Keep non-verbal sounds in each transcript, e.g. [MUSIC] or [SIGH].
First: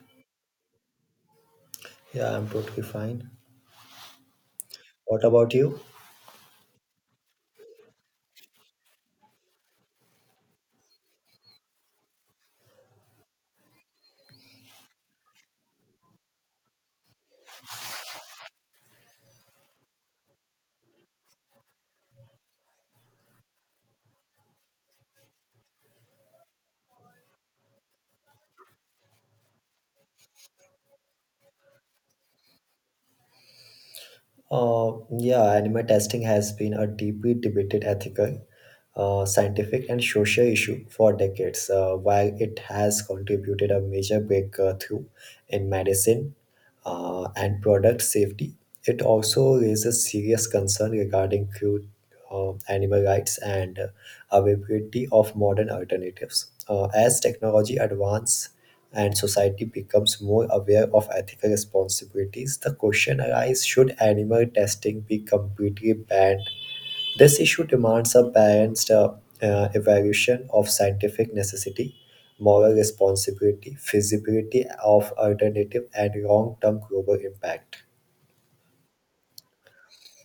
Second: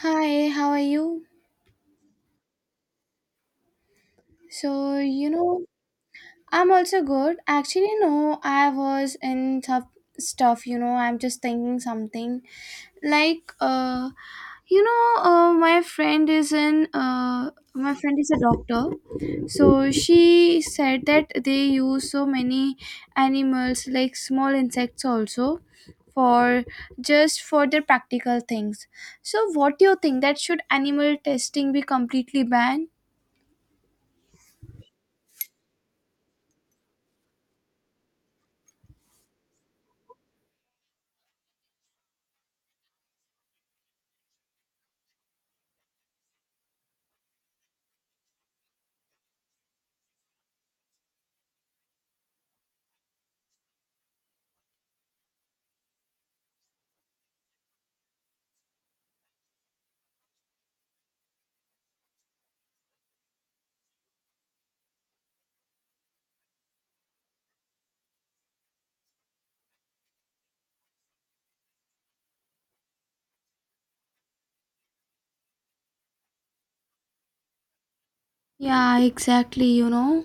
Hi, how are you? Yeah, I'm totally fine. So, What you about know, you? I'm also good. Actually, no, I was in tough stuff. I'm just thinking something. Like, uh, my friend is a doctor. So she said that they use so many animals, like small insects also, for just for their practical things. So what do you think, that should animal testing be completely banned? Uh, yeah, anime testing has been a deeply debated ethical, scientific, and social issue for decades. While it has contributed a major breakthrough in medicine, and product safety. It also raises serious concern regarding crude animal rights and availability of modern alternatives. As technology advances and society becomes more aware of ethical responsibilities, the question arises, should animal testing be completely banned? This issue demands a balanced evaluation of scientific necessity, moral responsibility, feasibility of alternative, and long term global impact. Yeah, exactly, you know.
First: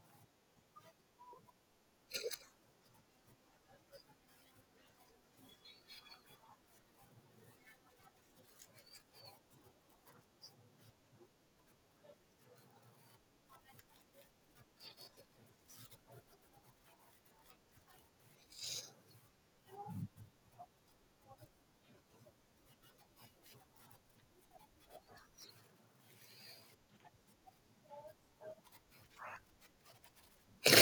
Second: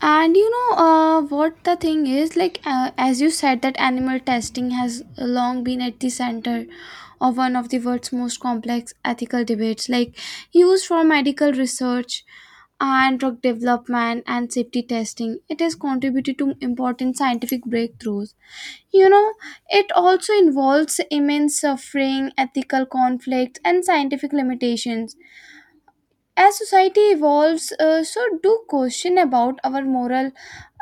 And you know, what the thing is like, as you said, that animal testing has long been at the center of one of the world's most complex ethical debates, like used for medical research and drug development and safety testing. It has contributed to important scientific breakthroughs. You know, it also involves immense suffering, ethical conflicts and scientific limitations. As society evolves, so do question about our moral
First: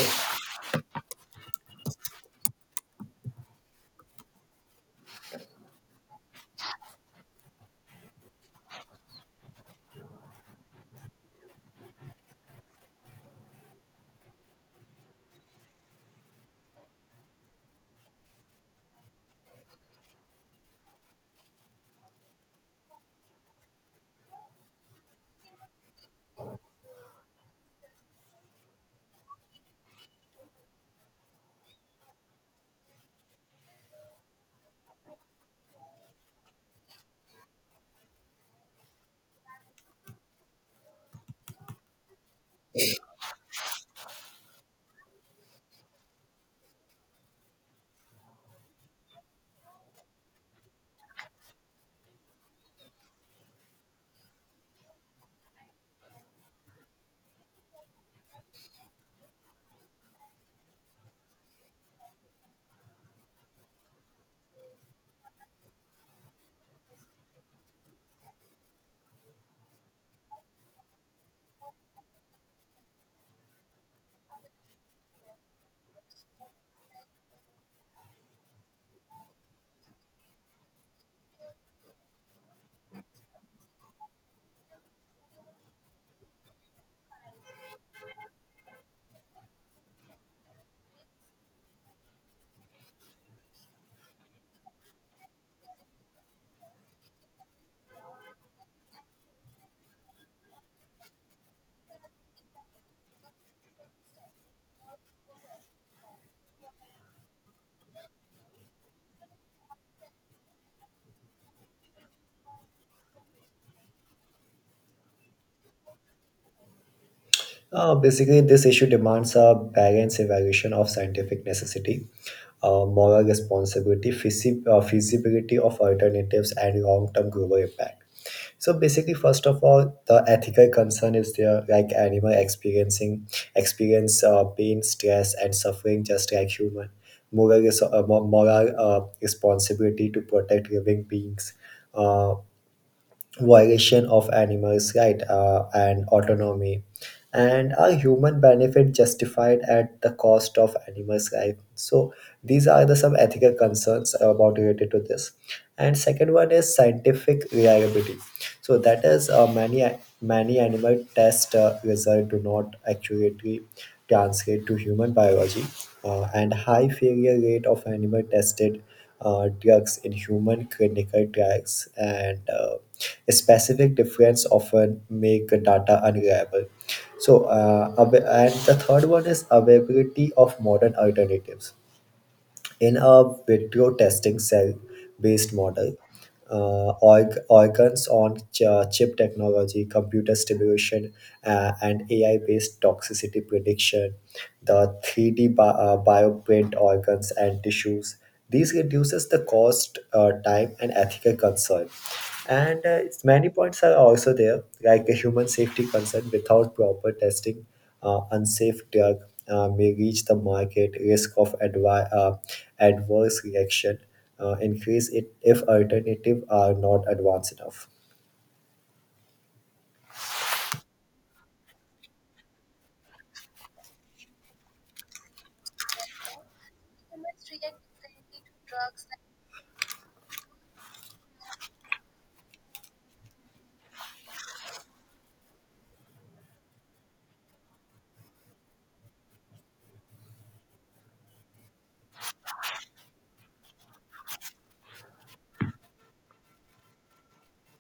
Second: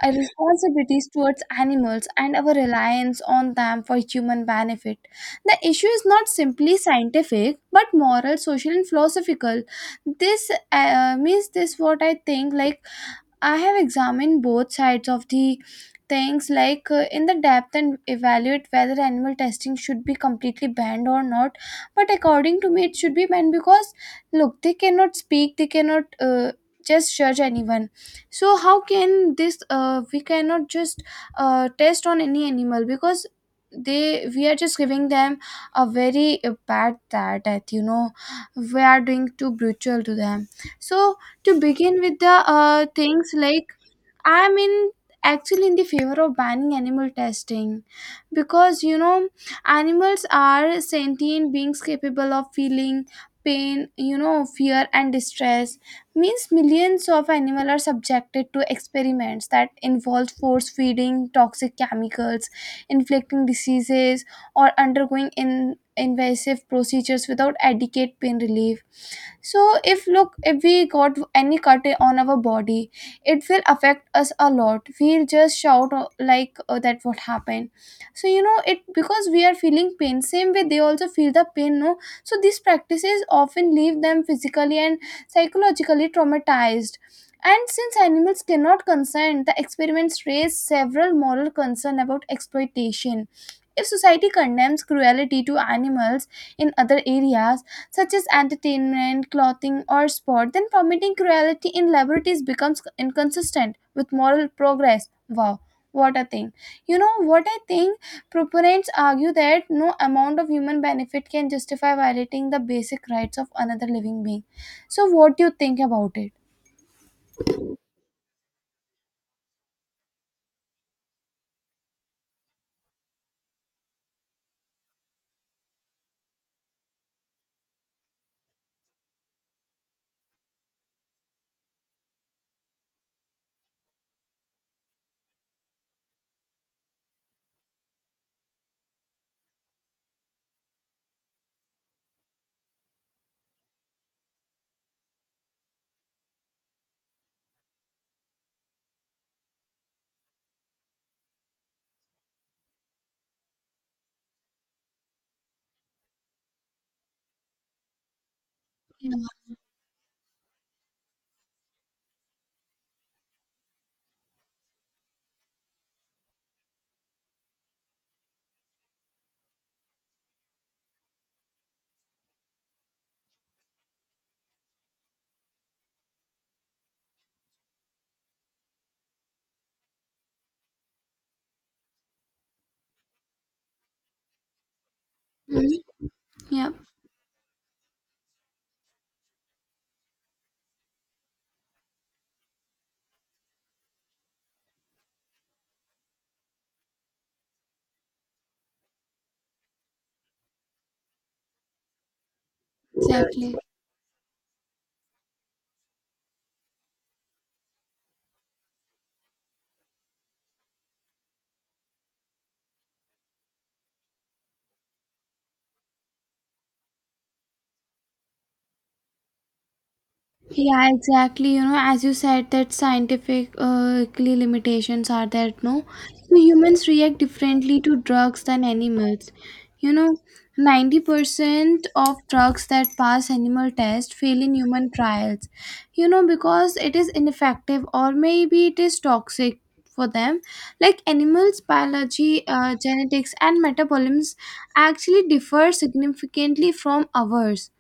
responsibilities towards animals and our reliance on them for human benefit. The issue is not simply scientific, but moral, social, and philosophical. This means this what I think, like I have examined both sides of the things, in the depth, and evaluate whether animal testing should be completely banned or not. But according to me, it should be banned because look, they cannot speak, they cannot just judge anyone. So how can this? We cannot just test on any animal because they we are just giving them a very bad, that you know, we are doing too brutal to them. So to begin with the things, like I'm in actually in the favor of banning animal testing, because you know, animals are sentient beings capable of feeling pain, you know, fear and distress. Means millions of animals are subjected to experiments that involve force feeding toxic chemicals, inflicting diseases, or undergoing in invasive procedures without adequate pain relief. So if, look, if we got any cut on our body, it will affect us a lot, we'll just shout, like, oh, that what happened. So you know, it, because we are feeling pain, same way they also feel the pain, no. So these practices often leave them physically and psychologically traumatized, and since animals cannot consent, the experiments raise several moral concerns about exploitation. If society condemns cruelty to animals in other areas, such as entertainment, clothing, or sport, then permitting cruelty in laboratories becomes inconsistent with moral progress. Wow, what a thing. You know what I think? Proponents argue that no amount of human benefit can justify violating the basic rights of another living being. So, what do you think about it? Basically, this issue demands a balanced evaluation of scientific necessity, moral responsibility, feasibility of alternatives, and long term global impact. So basically, first of all, the ethical concern is there, like animal experiencing experience pain, stress, and suffering just like human. Moral responsibility to protect living beings, uh, violation of animals' right and autonomy, and a human benefit justified at the cost of animals' life. So these are the some ethical concerns about related to this. And second one is scientific reliability. So that Yeah. is many animal test results do not accurately translate to human biology, and high failure rate of animal tested drugs in human clinical trials and a specific difference often make data unreliable. And the third one is availability of modern alternatives. In a vitro testing cell based Mhm. model, Yeah, organs on chip technology, computer stimulation, and AI based toxicity prediction, the 3D bioprint organs and tissues. These reduces the cost, time, and ethical concern. And many exactly. points are also there, like a human safety concern without proper testing unsafe drug may reach the market, risk of adverse reaction increase it if alternative are not advanced enough. Yeah, exactly. You know, as you said, that scientific clear limitations are there. No, so humans react differently to drugs than animals. You know, 90% of drugs that pass animal tests fail in human trials. You know, because it is ineffective, or maybe it is toxic for them. Like, animals' biology, genetics, and metabolisms actually differ significantly from ours.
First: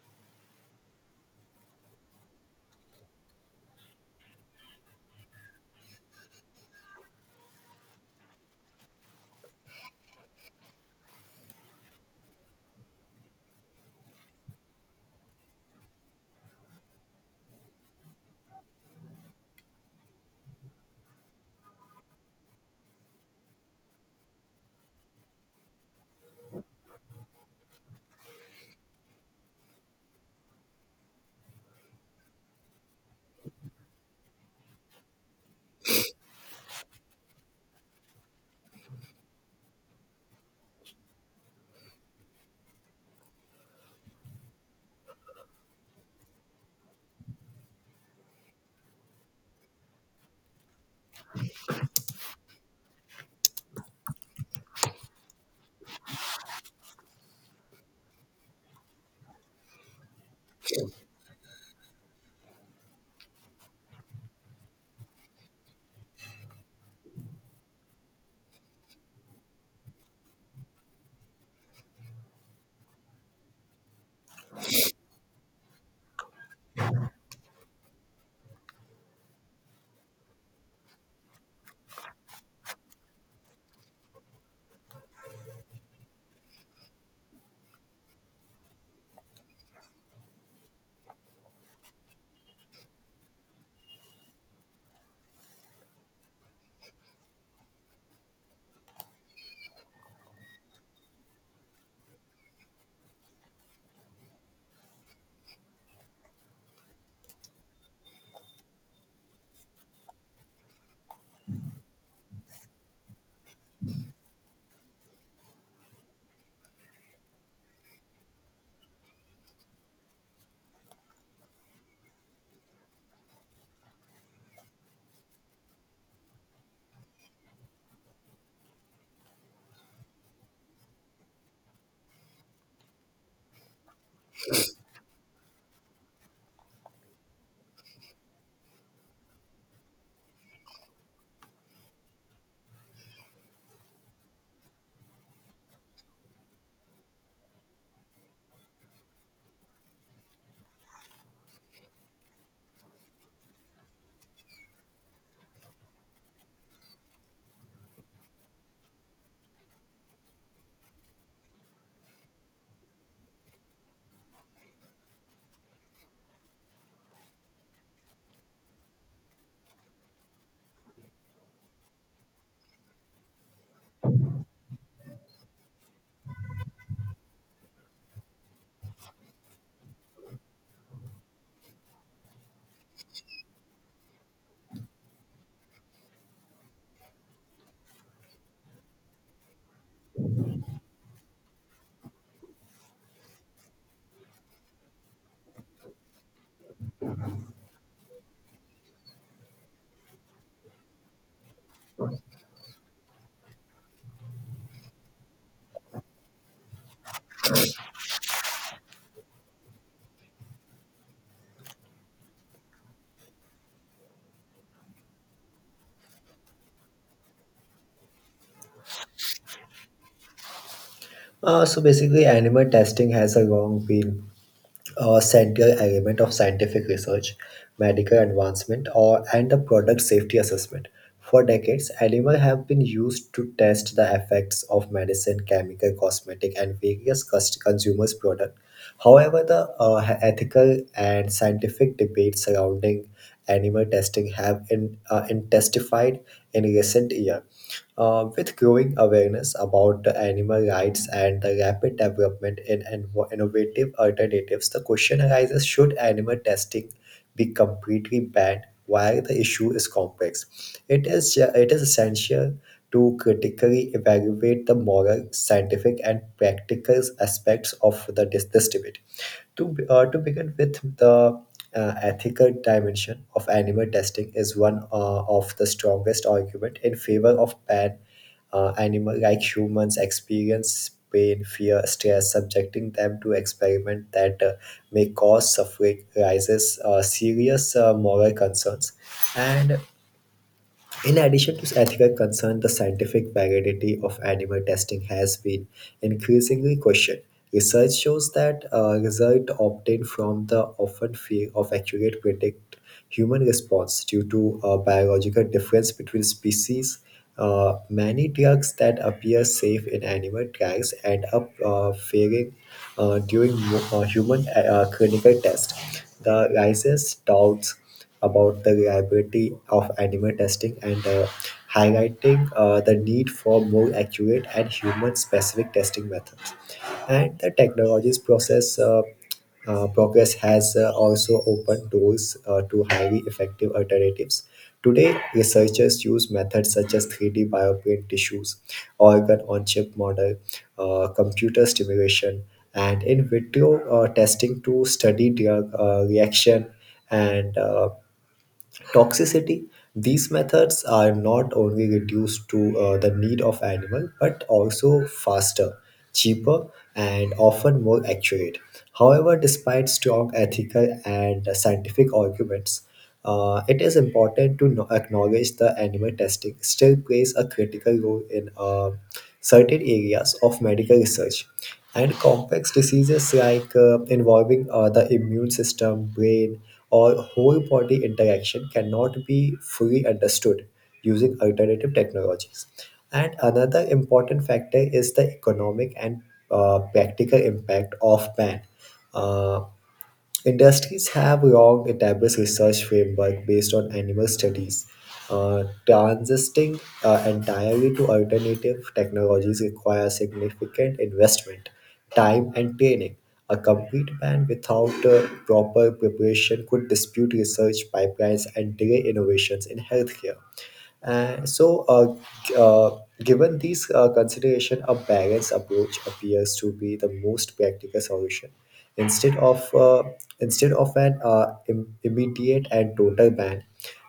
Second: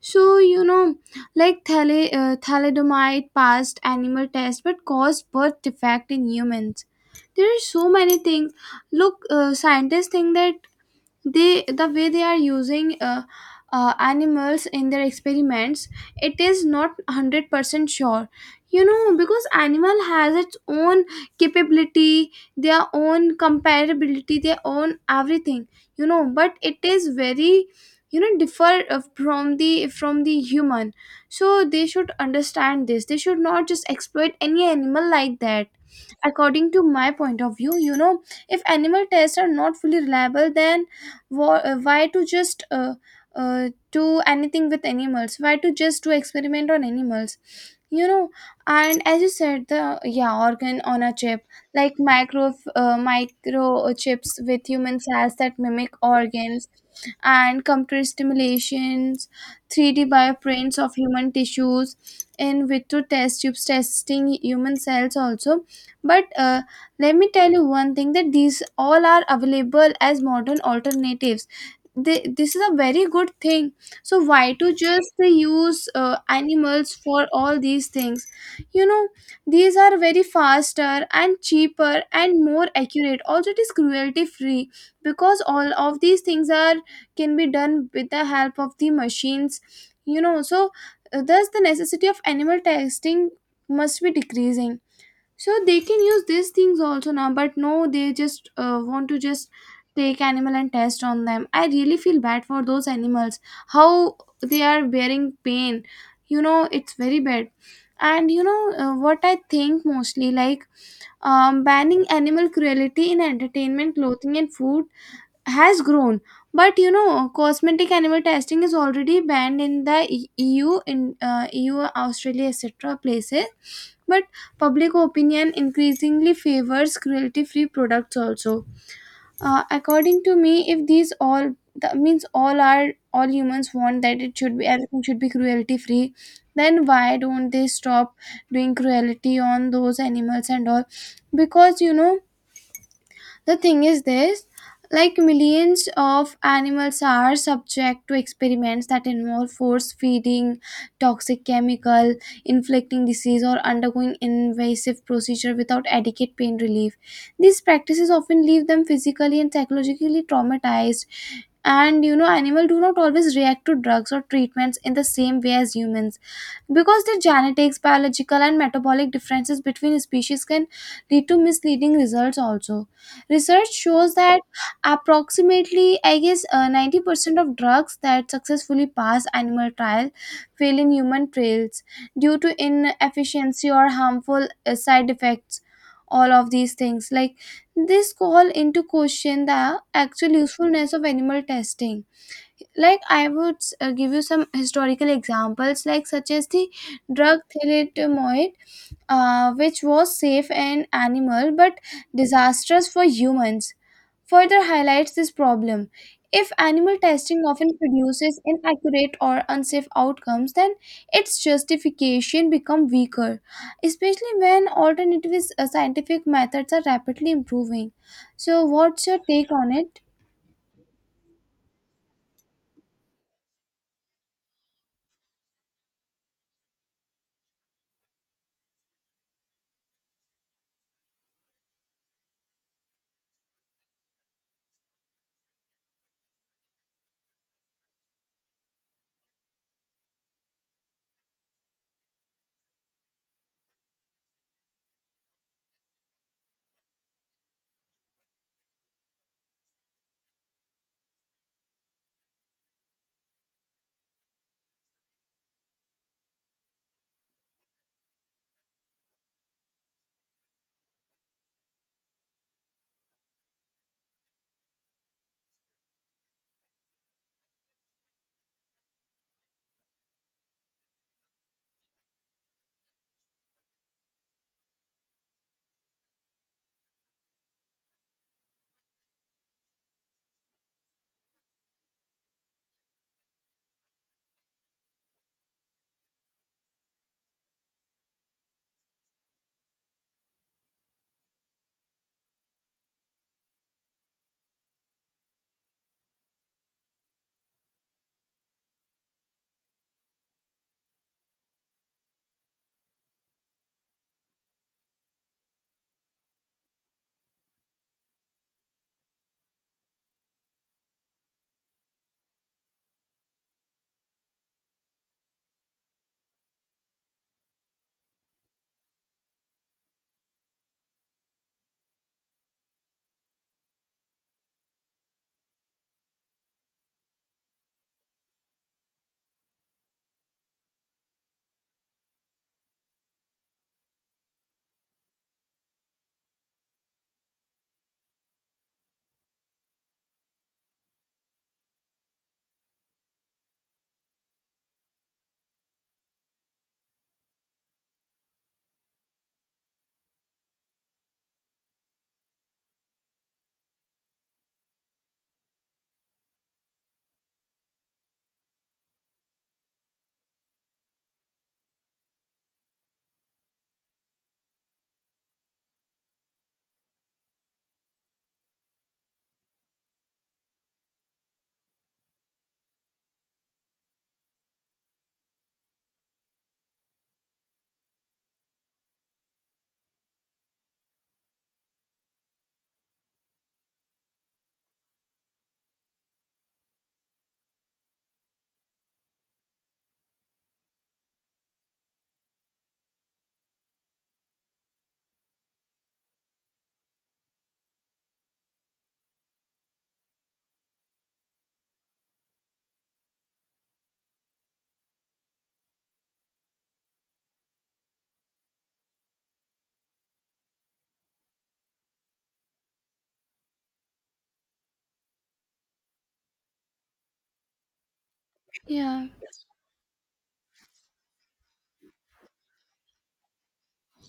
So, you know, like thalidomide passed animal tests but caused birth defect in humans. There are so many things. Look, scientists think that the way they are using animals in their experiments, it is not 100% sure, you know, because animal has its own capability, their own comparability, their own everything, you know. But it is very, you know, differ from the human. So they should understand this, they should not just exploit any animal like that, according to my point of view, you know. If animal tests are not fully reliable, then why to just do anything with animals, why to just do experiment on animals, you know. And as you said, the yeah, organ on a chip, like micro chips with human cells that mimic organs, and computer stimulations, 3D bioprints of human tissues, in vitro test tubes testing human cells also. But let me tell you one thing, that these all are available as modern alternatives. This is a very good thing. So why to just use animals for all these things, you know. These are very faster and cheaper and more accurate, also it is cruelty free, because all of these things are can be done with the help of the machines, you know. So thus the necessity of animal testing must be decreasing. So they can use these things also now, but no, they just want to just take animal and test on them. I really feel bad for those animals, how they are bearing pain, you know, it's very bad. And you know, what I think mostly, like, banning animal cruelty in entertainment, clothing and food has grown. But you know, cosmetic animal testing is already banned in the EU, Australia, etc. places. But public opinion increasingly favors cruelty free products also. Uh, according to me, if these all, that means all our, all humans want that it should be, everything should be cruelty free, then why don't they stop doing cruelty on those animals and all? Because you know, the thing is this, like millions of animals are subject to experiments that involve force feeding toxic chemical, inflicting disease or undergoing invasive procedure without adequate pain relief. These practices often leave them physically and psychologically traumatized. And you know, animals do not always react to drugs or treatments in the same way as humans, because the genetics, biological and metabolic differences between species can lead to misleading results also. Research shows that approximately, I guess, 90% of drugs that successfully pass animal trial fail in human trials due to inefficiency or harmful side effects. All of these things, like, this call into question the actual usefulness of animal testing. Like, I would give you some historical examples, like such as the drug thalidomide, which was safe in animal but disastrous for humans, further highlights this problem. If animal testing often produces inaccurate or unsafe outcomes, then its justification become weaker, especially when alternative scientific methods are rapidly improving. So what's your take on it? So basically, animal testing has a long been central element of scientific research, medical advancement, or and the product safety assessment. For decades, animals have been used to test the effects of medicine, chemical, cosmetic, and various consumers' products. However, the ethical and scientific debates surrounding animal testing have intensified in recent years. With growing awareness about the animal rights and the rapid development in innovative alternatives, the question arises, should animal testing be completely banned? While the issue is complex, it is essential to critically evaluate the moral, scientific, and practical aspects of this debate. To begin with, the ethical dimension of animal testing is one of the strongest argument in favor of ban animal like humans experience pain, fear, stress, subjecting them to experiment that may cause suffering, raises serious moral concerns, and in addition to ethical concern, the scientific validity of animal testing has been increasingly questioned. Research shows that results obtained from the often fear of accurate predict human response due to a biological difference between species. Many drugs that appear safe in animal trials end up failing during human clinical tests, the raises doubts about the reliability of animal testing and highlighting the need for more accurate and human-specific testing methods. And the technologies process progress has also opened doors to highly effective alternatives. Today, researchers use methods such as 3D bioprint tissues, organ on chip model, computer stimulation, and in vitro testing to study drug reaction and toxicity. These methods are not only reduced to the need of animal but also faster, cheaper, and often more accurate. However, despite strong ethical and scientific arguments, it is important to acknowledge the animal testing still plays a critical role in certain areas of medical research, and complex diseases like involving the immune system, brain, or whole body interaction cannot be fully understood using alternative technologies. And another important factor is the economic and practical impact of ban. Uh, Industries have long established research framework based on animal studies, transitioning entirely to alternative technologies requires significant investment, time, and training. A complete ban without proper preparation could dispute research pipelines and delay innovations in healthcare. And so, uh, uh, given these consideration, a balanced approach appears to be the most practical solution. Yeah. Instead of uh, instead of an immediate and total ban,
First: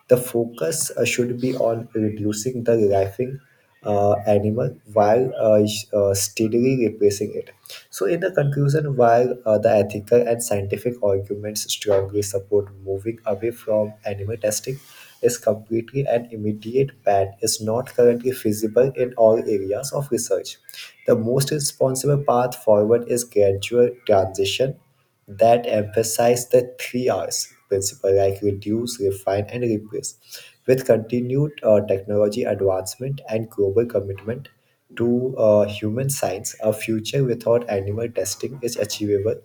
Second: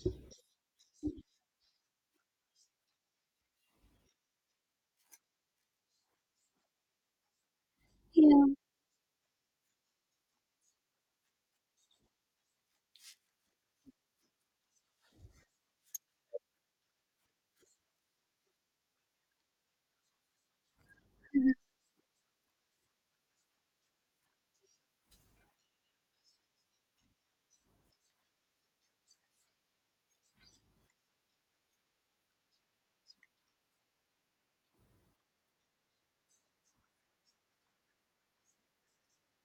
the focus should be on reducing the rifling animal while steadily replacing it. So, in the Yeah. conclusion, while the ethical and scientific arguments strongly support moving away from animal testing, is completely and immediate ban is not currently feasible in all areas of research. The Mhm. most responsible path forward is gradual transition that emphasize the three R's principle like reduce, refine, and replace. With continued technology advancement and global commitment to human science, a future without animal testing is achievable.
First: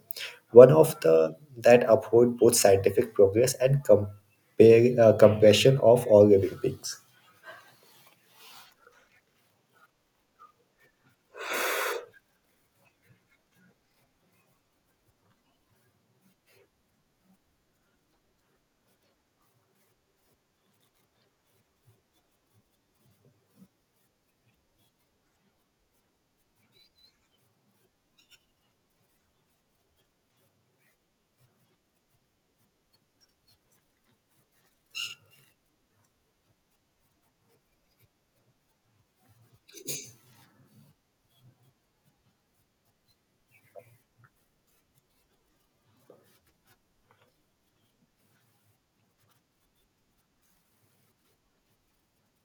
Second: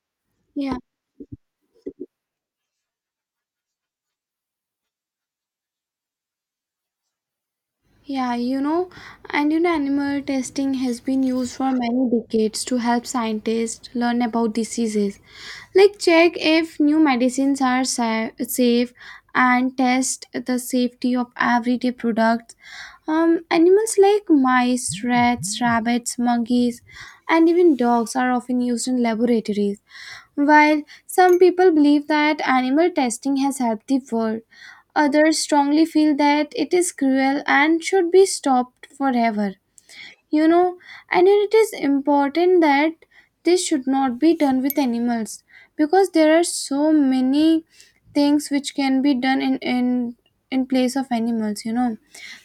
One Yeah. of the that uphold both scientific progress and compare, compression of all living beings. Yeah, you know, and you know, animal testing has been used for many decades to help scientists learn about diseases. Like, check if new medicines are safe, and test the safety of everyday products. Animals like mice, rats, rabbits, monkeys, and even dogs are often used in laboratories. While some people believe that animal testing has helped the world, others strongly feel that it is cruel and should be stopped forever, you know. And it is important that this should not be done with animals, because there are so many things which can be done in place of animals, you know.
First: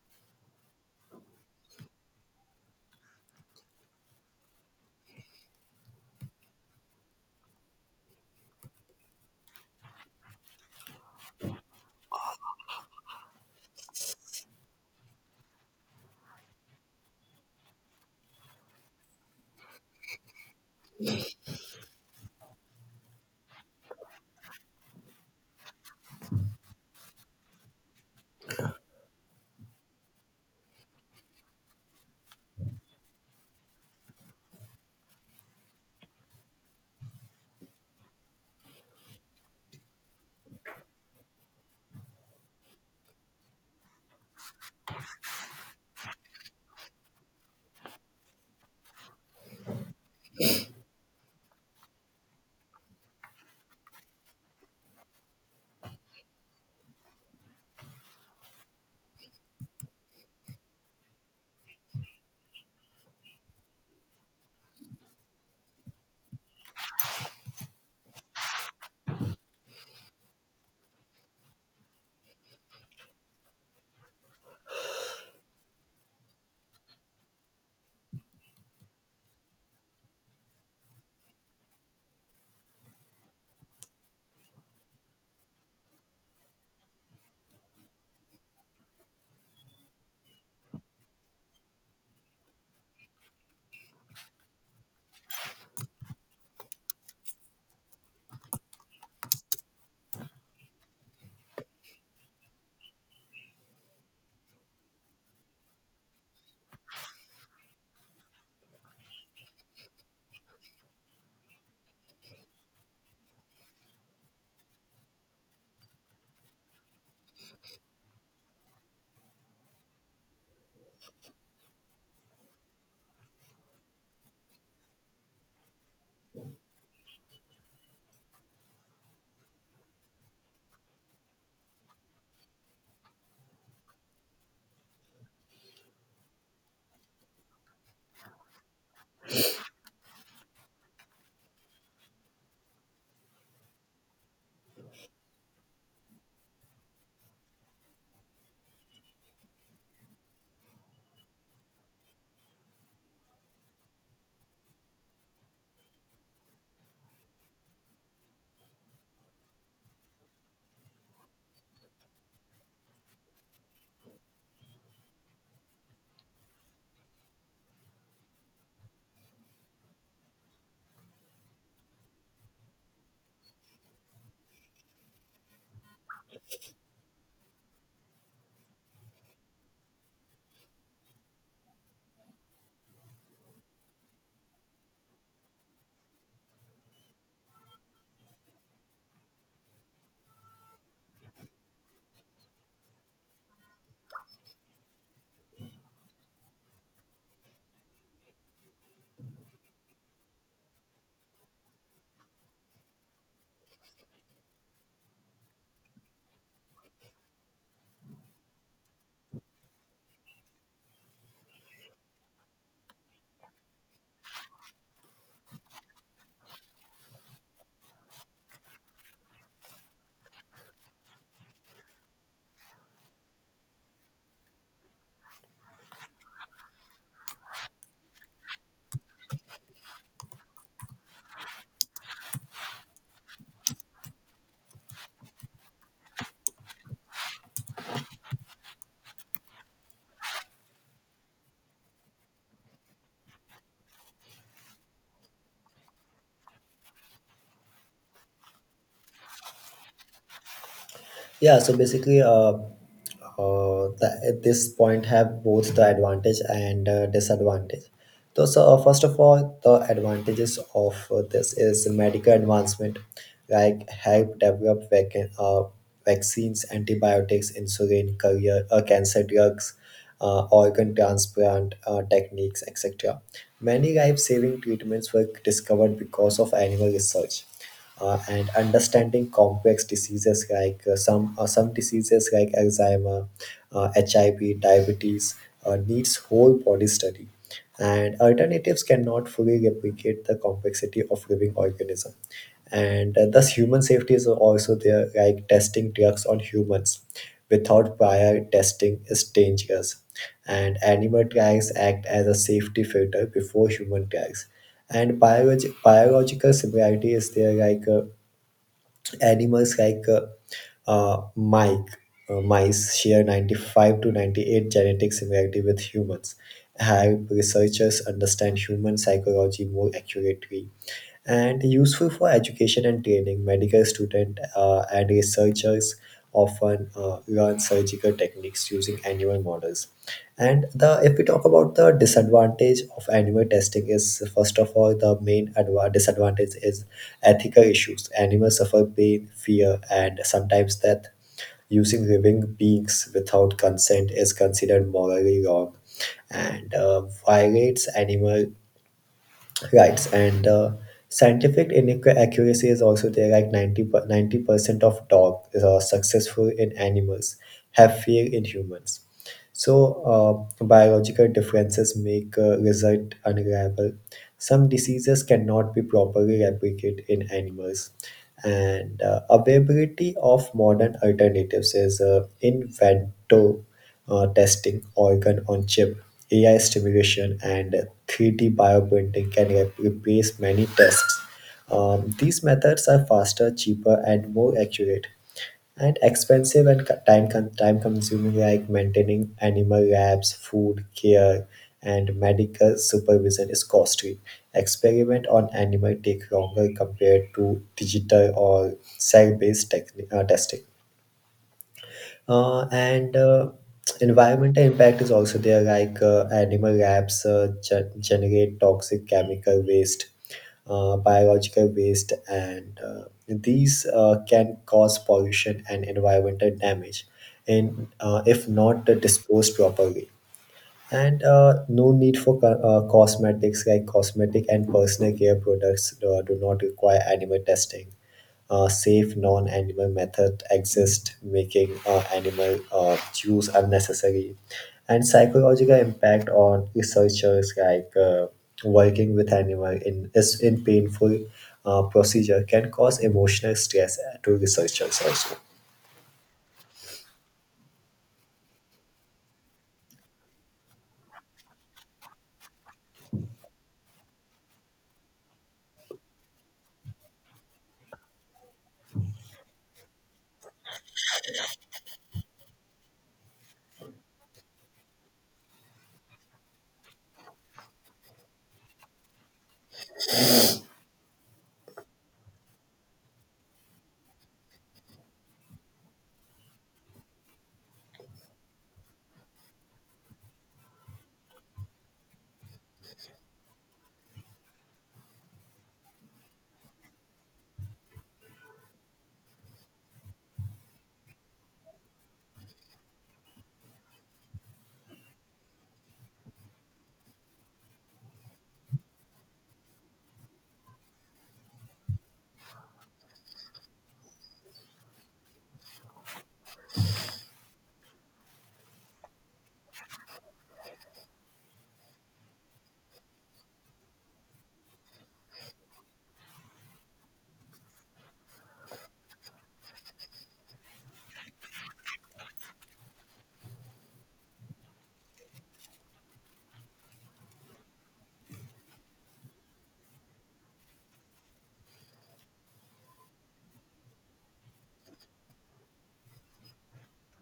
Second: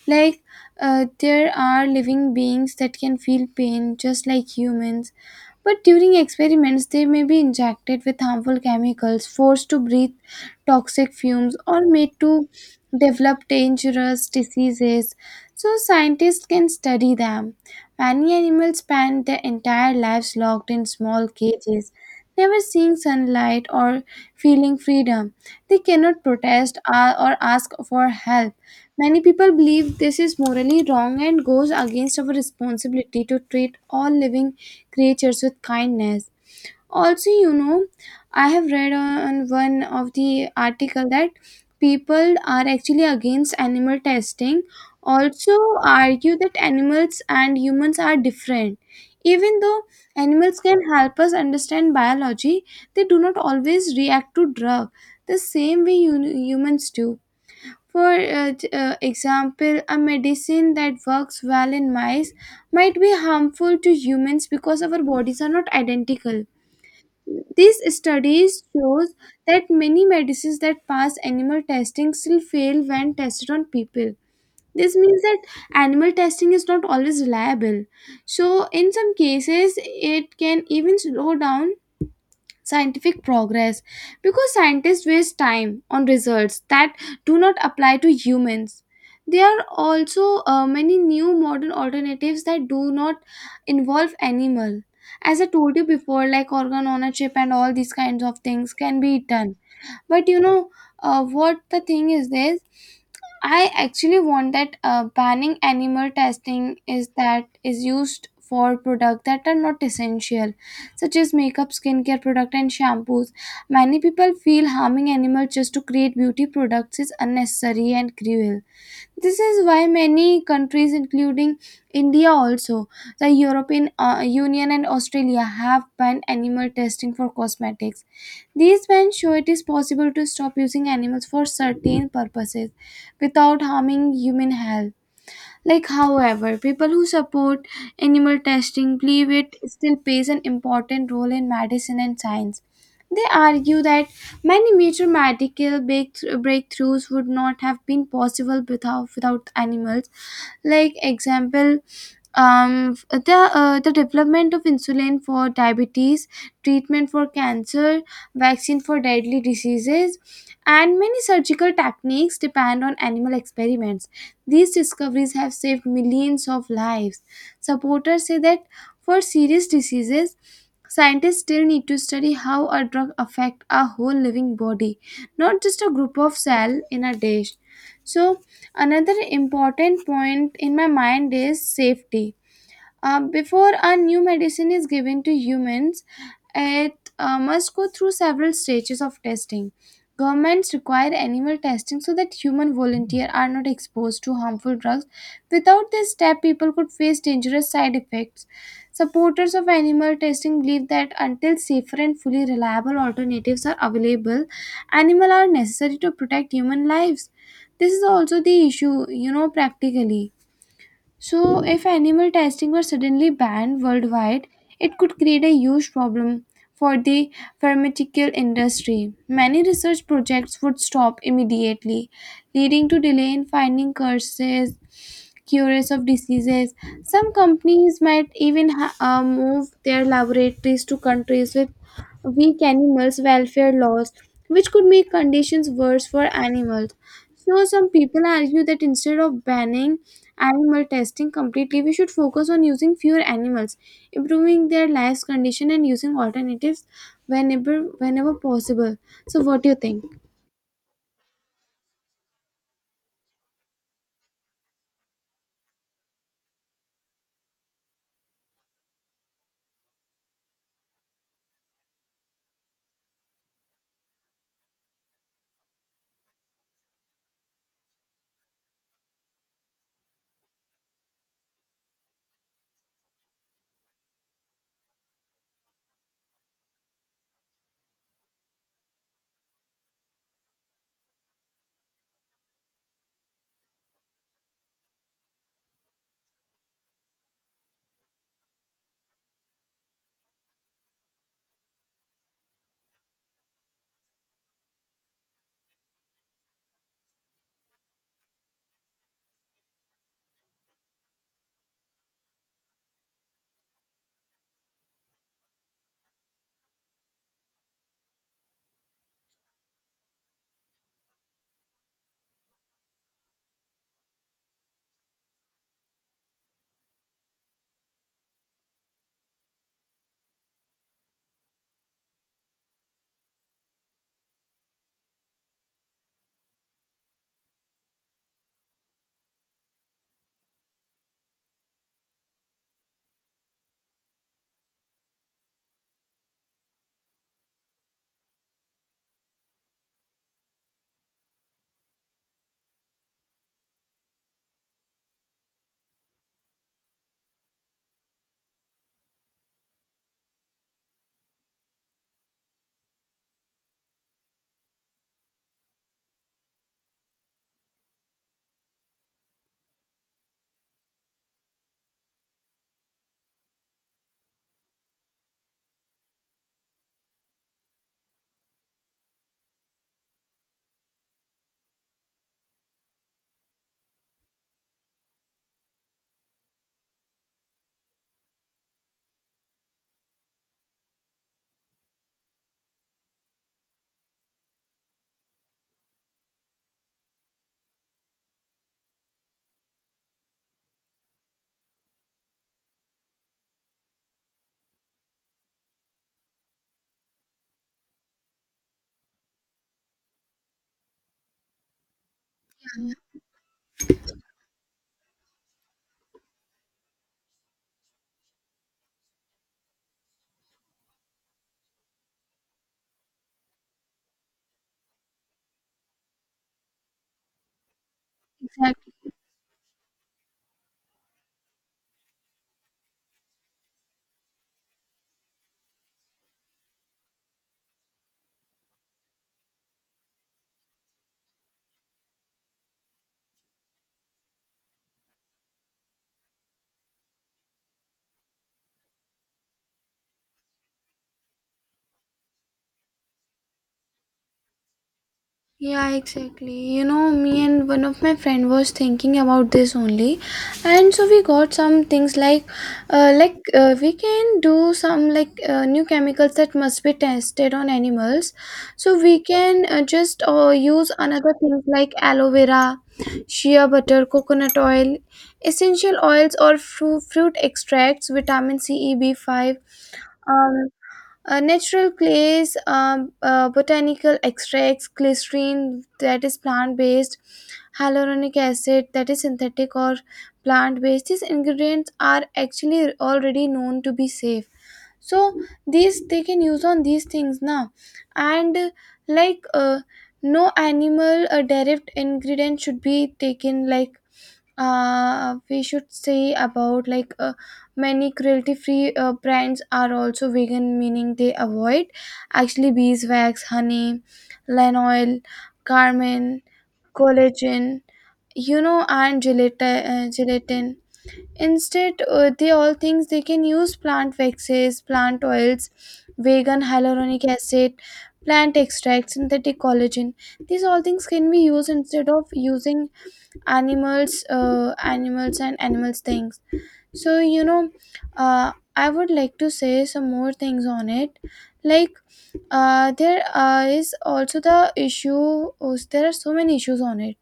Like, there are living beings that can feel pain just like humans, but during experiments they may be injected with harmful chemicals, forced to breathe toxic fumes, or made to develop dangerous diseases so scientists can study them. Many animals spend their entire lives locked in small cages, never seeing sunlight or feeling freedom. They cannot protest or ask for help. Many people believe this is morally wrong and goes against our responsibility to treat all living creatures with kindness. Also you know, I have read on one of the article that people are actually against animal testing, also argue that animals and humans are different. Even though animals can help us understand biology, they do not always react to drug the same way humans do. For example, a medicine that works well in mice might be harmful to humans because our bodies are not identical. These studies shows that many medicines that pass animal testing still fail when tested on people. This means that animal testing is not always reliable. So in some cases it can even slow down scientific progress, because scientists waste time on results that do not apply to humans. There are also many new modern alternatives that do not involve animal. As I told you before, like organ on a chip and all these kinds of things can be done. But you know, what the thing is this, I actually want that, banning animal testing is that is used for products that are not essential, such as makeup, skincare product, and shampoos. Many people feel harming animals just to create beauty products is unnecessary and cruel. This is why many countries, including India, also the European Union and Australia, have banned animal testing for cosmetics. These bans show it is possible to stop using animals for certain purposes without harming human health. Like, however, people who support animal testing believe it still plays an important role in medicine and science. They argue that many major medical breakthroughs would not have been possible without animals like example the development of insulin for diabetes, treatment for cancer, vaccine for deadly diseases, and many surgical techniques depend on animal experiments. These discoveries have saved millions of lives. Supporters say that for serious diseases, scientists still need to study how a drug affects a whole living body, not just a group of cell in a dish. so Another important point in my mind is safety. Before a new medicine is given to humans, it must go through several stages of testing. Governments require animal testing so that human volunteers are not exposed to harmful drugs. Without this step, people could face dangerous side effects. Supporters of animal testing believe that until safer and fully reliable alternatives are available, animals are necessary to protect human lives. This is also the issue, practically. So, if animal testing were suddenly banned worldwide, it could create a huge problem for the pharmaceutical industry. Many research projects would stop immediately, leading to delay in finding causes, cures of diseases. Some companies might even move their laboratories to countries with weak animals' welfare laws, which could make conditions worse for animals. So, some people argue that instead of banning animal testing completely, we should focus on using fewer animals, improving their lives condition, and using alternatives whenever possible. So, what do you think? Yeah, so basically, at this point have both the advantage and disadvantage. So first of all, the advantages of this is medical advancement, like help develop uh, vaccines, antibiotics, insulin, career, cancer drugs, organ transplant techniques, etc. Many life-saving treatments were discovered because of animal research and understanding complex diseases like some diseases like Alzheimer, HIV, diabetes needs whole body study, and alternatives cannot fully replicate the complexity of living organism. And thus, human safety is also there, like testing drugs on humans without prior testing is dangerous. And animal trials act as a safety filter before human trials and biological similarity is there like Animals like uh, Mike, mice share 95 to 98 genetic similarity with humans, help researchers understand human psychology more accurately and useful for education and training. Medical students and researchers often learn surgical techniques using animal models. And the if we talk about the disadvantage of animal testing is first of all the main disadvantage is ethical issues. Animals suffer pain, fear, and sometimes death. Using living beings without consent is considered morally wrong and violates animal Right, and scientific inaccuracy accuracy is also there. Like 90% of dogs are successful in animals have fear in humans. So, biological differences make result unreliable. Some diseases cannot be properly replicated in animals, and availability of modern alternatives is in vitro testing, organ on chip, AI stimulation, and 3D bioprinting can replace many tests. These methods are faster, cheaper, and more accurate and expensive and time consuming like maintaining animal labs food care and medical supervision is costly experiment on animal take longer compared to digital or cell based testing and environmental impact is also there, like animal labs generate toxic chemical waste, biological waste, and these can cause pollution and environmental damage, and if not Exactly. Disposed properly and no need for cosmetics like cosmetic and personal care products do not require animal testing. Safe non-animal method exist making animal use unnecessary and psychological impact on researchers like working with animal in is in painful procedure can cause emotional stress to researchers also. Yeah, exactly. You know, me and one of my friend was thinking about this only, and so we got some things like, we can do some new chemicals that must be tested on animals. So we can just use another things like aloe vera, shea butter, coconut oil, essential oils or fruit extracts, vitamin C, E, B5. um. Natural clays, botanical extracts, glycerin that is plant based, hyaluronic acid that is synthetic or plant based. These ingredients are actually already known to be safe. So these they can use on these things now, and like uh, no animal derived ingredient should be taken like we should say about many cruelty free brands are also vegan, meaning they avoid actually beeswax, honey, lanolin, carmine, collagen, you know, and gelatin. Instead they all things they can use plant waxes, plant oils, vegan hyaluronic acid, plant extracts, synthetic collagen. These all things can be used instead of using animals, animals and animals things. So you know, I would like to say some more things on it, like, there is also the issue, there are so many issues on it,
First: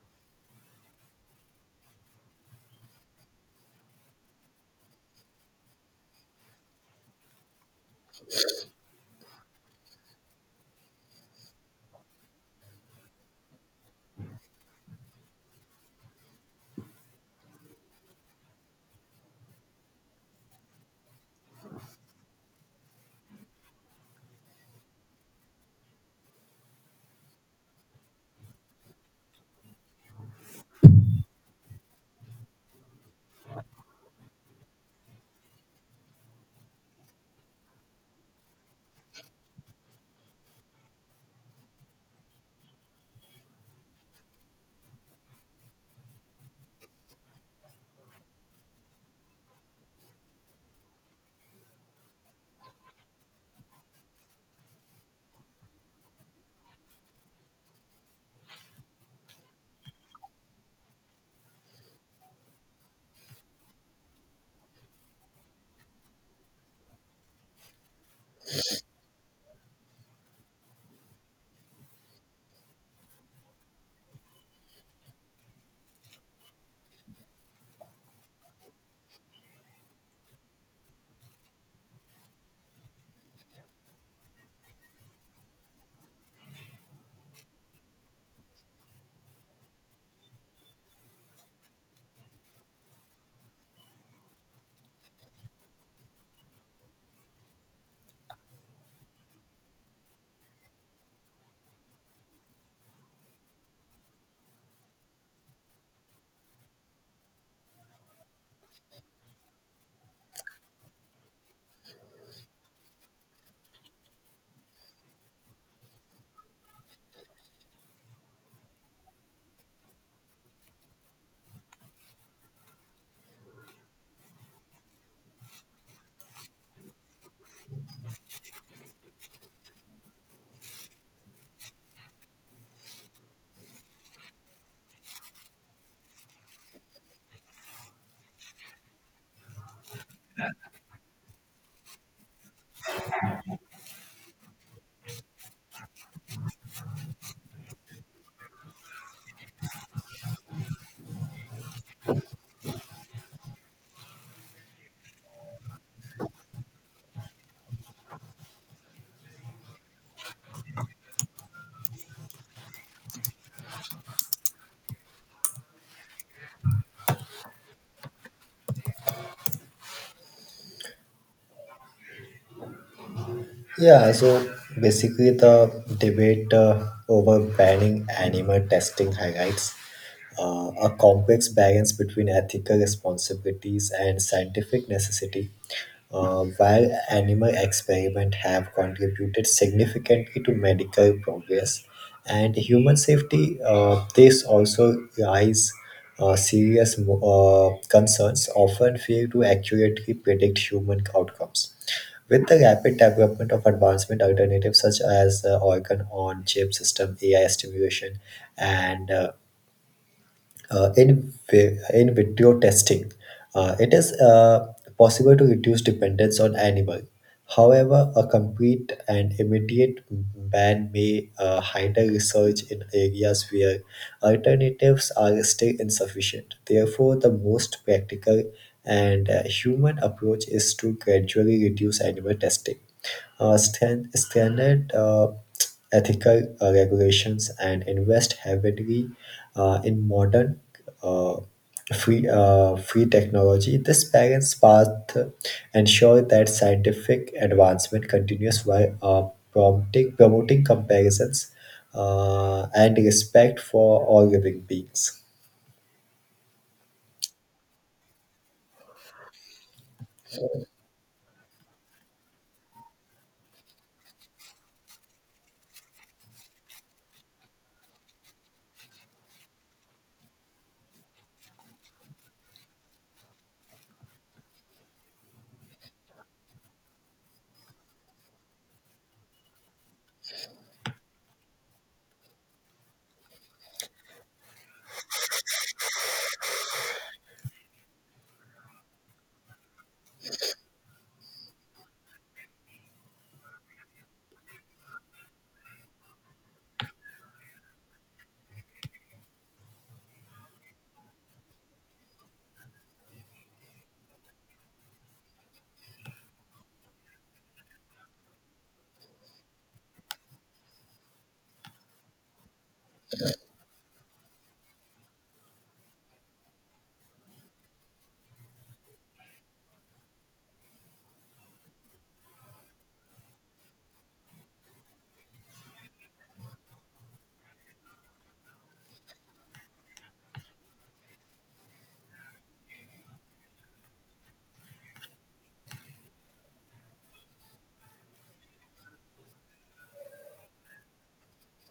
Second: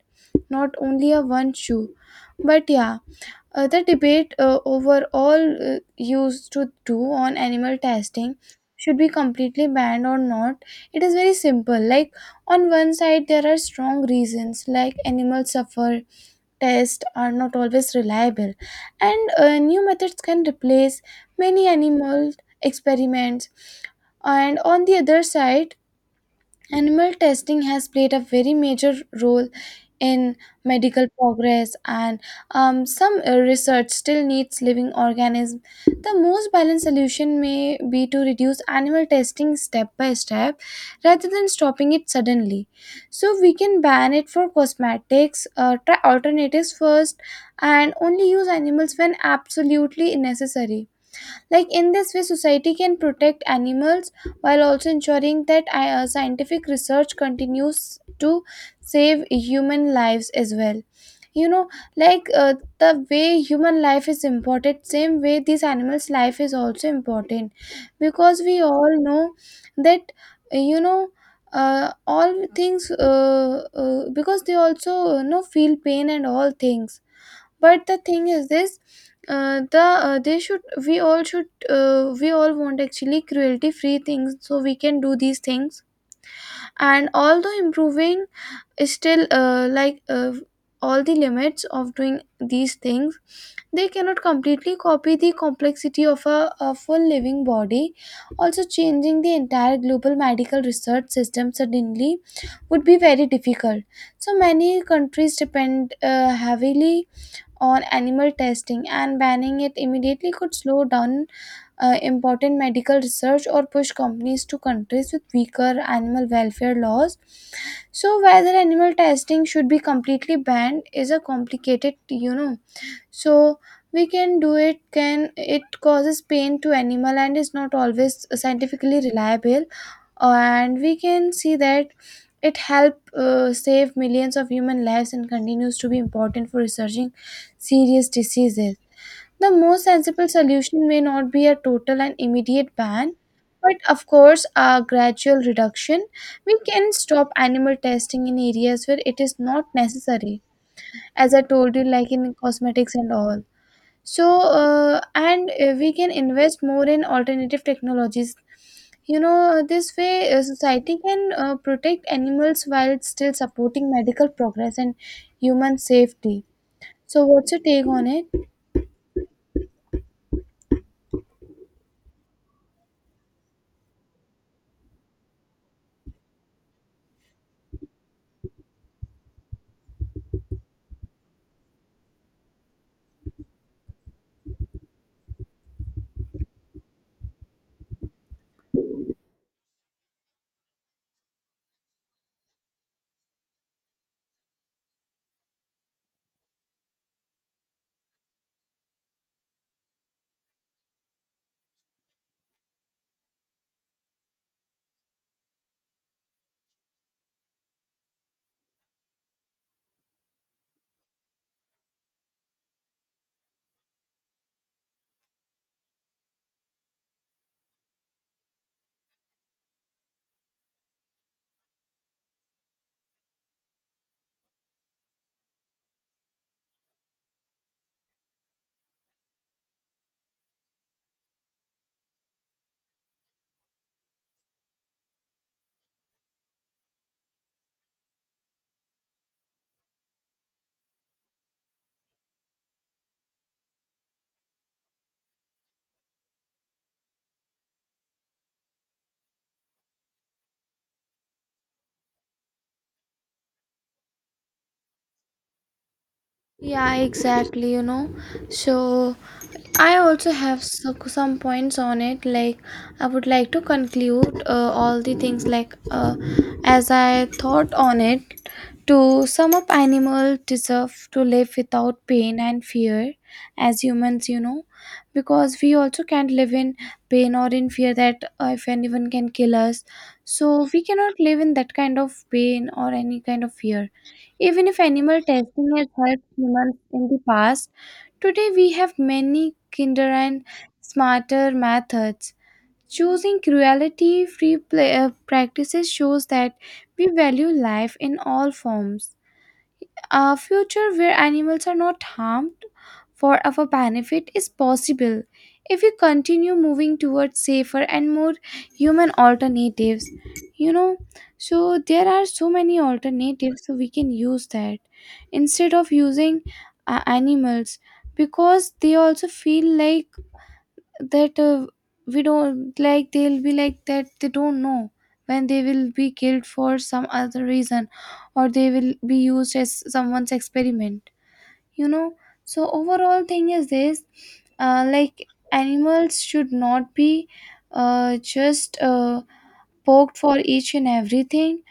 not only a one shoe, but yeah, the debate over all used to do on animal testing should be completely banned or not. It is very simple, like, on one side there are strong reasons like animals suffer, tests are not always reliable, and new methods can replace many animal experiments. And on the other side, animal testing has played a very major role in medical progress, and some research still needs living organisms. The most balanced solution may be to reduce animal testing step by step rather than stopping it suddenly. So, we can ban it for cosmetics, try alternatives first, and only use animals when absolutely necessary. Like, in this way, society can protect animals while also ensuring that scientific research continues to save human lives as well. You know, the way human life is important, same way these animals' life is also important, because we all know that uh, you know all things because they also you know feel pain and all things, but the thing is this, they should, we all should, we all want actually cruelty free things, so we can do these things. And although improving is still all the limits of doing these things, they cannot completely copy the complexity of a full living body. Also, changing the entire global medical research system suddenly would be very difficult. So many countries depend heavily on animal testing, and banning it immediately could slow down important medical research or push companies to countries with weaker animal welfare laws. So, whether animal testing should be completely banned is a complicated, you know. So, we can do it, can it causes pain to animal and is not always scientifically reliable, and we can see that it helped save millions of human lives and continues to be important for researching serious diseases. The most sensible solution may not be a total and immediate ban, but of course, a gradual reduction. We can stop animal testing in areas where it is not necessary, as I told you, like in cosmetics and all. So and we can invest more in alternative technologies. You know, this way society can protect animals while still supporting medical progress and human safety. So what's your take on it? Yeah, so basically the debate over banning animal testing highlights a complex balance between ethical responsibilities and scientific necessity. While animal experiments have contributed significantly to medical progress and human safety, this also raise serious concerns often fail to accurately predict human outcomes. With the rapid development of advancement alternatives such as organ-on-chip system, AI stimulation, and in vitro testing, it is possible to reduce dependence on animal. However, a complete and immediate ban may hinder research in areas where alternatives are still insufficient. Therefore, the most practical and human approach is to gradually reduce animal testing standard [TSK] ethical regulations and invest heavily in modern uh, free technology. This balanced path ensure that scientific advancement continues while prompting promoting comparisons and respect for all living beings. Yeah, exactly, you know. So I also have some points on it. Like, I would like to conclude all the things, like, as I thought on it. To sum up, animals deserve to live without pain and fear as humans, you know, because we also can't live in pain or in fear that if anyone can kill us. So, we cannot live in that kind of pain or any kind of fear. Even if animal testing has helped humans in the past, today we have many kinder and smarter methods. Choosing cruelty free practices shows that we value life in all forms. A future where animals are not harmed for our benefit is possible if we continue moving towards safer and more human alternatives. You know, so there are so many alternatives, so we can use that instead of using animals, because they also feel like that we don't like, they'll be like that, they don't know when they will be killed for some other reason, or they will be used as someone's experiment, you know. So overall thing is this, like animals should not be just poked for each and everything.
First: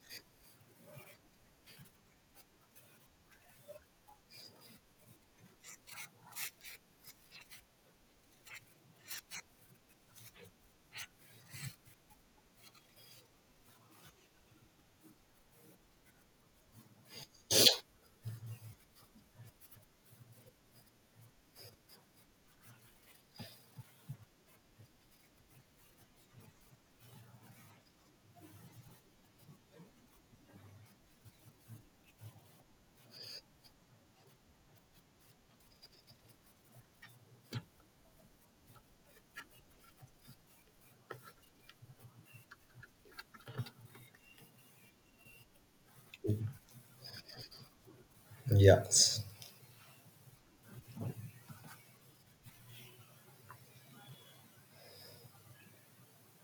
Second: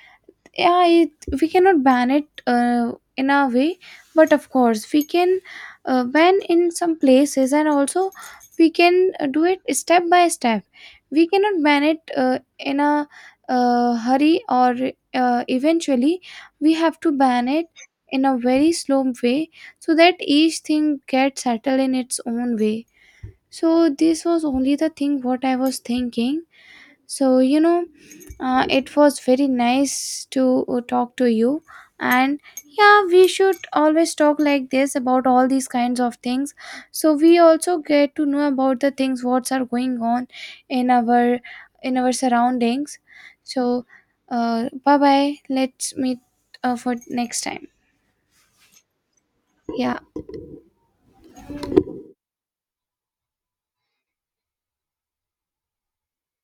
Yeah, it, we cannot ban it in a way, but of course we can ban in some places, and also we can do it step by step. We cannot ban it in a hurry, or eventually we have to ban it in a very slow way, so that each thing gets settled in its own way. So this was only the thing what I was thinking. So, you know, it was very nice to talk to you. And yeah, we should always talk like this about all these kinds of things. So we also get to know about the things what's are going on in our, in our surroundings. So, bye bye. Let's meet for next time. Yes. Yeah.